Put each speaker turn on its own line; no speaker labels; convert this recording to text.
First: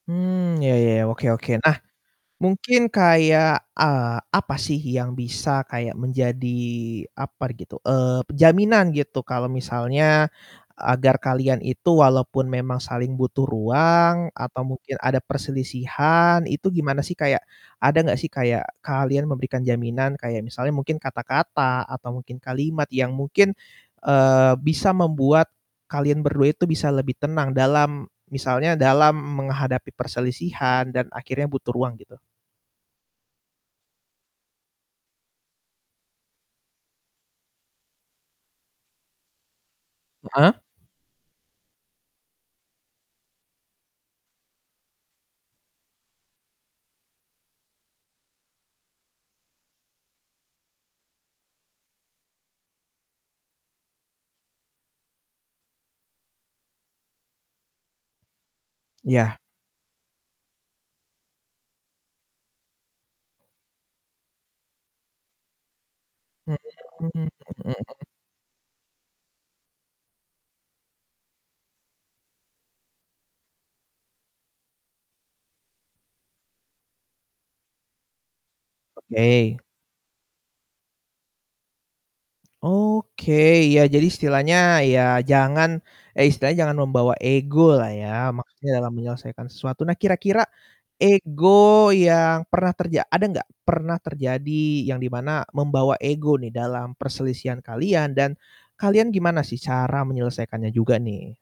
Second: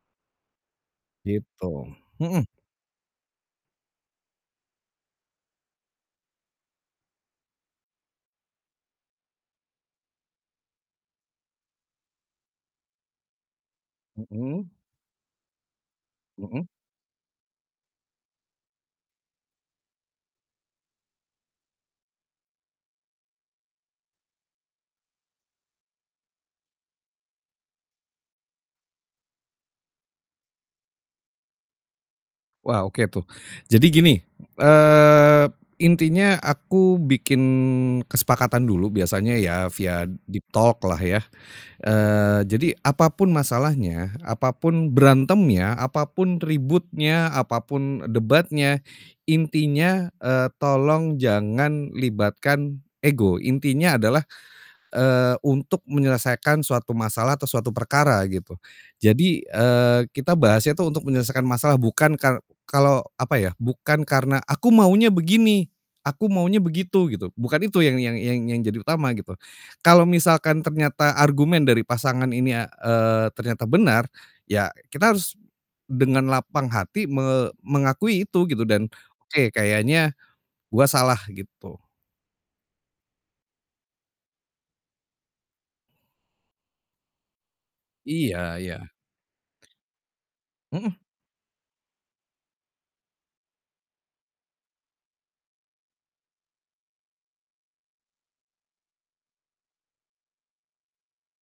Mmm, iya iya, oke oke.
Gitu.
Nah,
Mhm.
mungkin kayak, eee, apa sih yang bisa kayak menjadi upper gitu, eee, jaminan gitu. kalau misalnya agar kalian itu walaupun memang saling butuh ruang atau
Mhm?
mungkin ada perselisihan,
Mhm?
itu gimana sih kayak ada gak sih kayak kalian memberikan jaminan? Kayak misalnya mungkin kata-kata atau mungkin kalimat yang mungkin, eee, bisa membuat kalian berdua itu bisa lebih tenang dalam misalnya dalam menghadapi perselisihan dan akhirnya butuh ruang, gitu?
Wah, oke tuh. Jadi gini, eee, intinya aku bikin kesepakatan dulu biasanya ya via deep
Heeh?
talk lah ya. Eee, jadi, apapun masalahnya, apapun berantemnya, apapun ributnya, apapun debatnya. Intinya, eee, tolong jangan libatkan ego, intinya adalah, eee, untuk menyelesaikan suatu masalah atau suatu perkara, gitu.
Iya.
Jadi, eee, kita bahasnya tuh untuk menyelesaikan masalah, bukan kar kalau, apa ya, bukan karena, "Aku maunya begini. Aku
Mmm,
maunya begitu," gitu.
mhm
Bukan itu yang
mhm.
yang yang yang jadi utama gitu. Kalau misalkan ternyata argumen dari pasangan ini a eee, ternyata benar, ya kita harus dengan lapang hati me mengakui itu, gitu dan, "Oke,
Oke.
kayaknya gua salah," gitu.
Oke, iya jadi istilahnya ya jangan eh, istilahnya jangan membawa ego lah ya,
Iya
maksudnya
iya.
dalam menyelesaikan sesuatu. Nah, kira-kira
Mhm.
ego yang pernah terja ada gak, pernah terjadi yang di mana membawa ego nih dalam perselisihan kalian dan kalian gimana sih cara menyelesaikannya juga nih?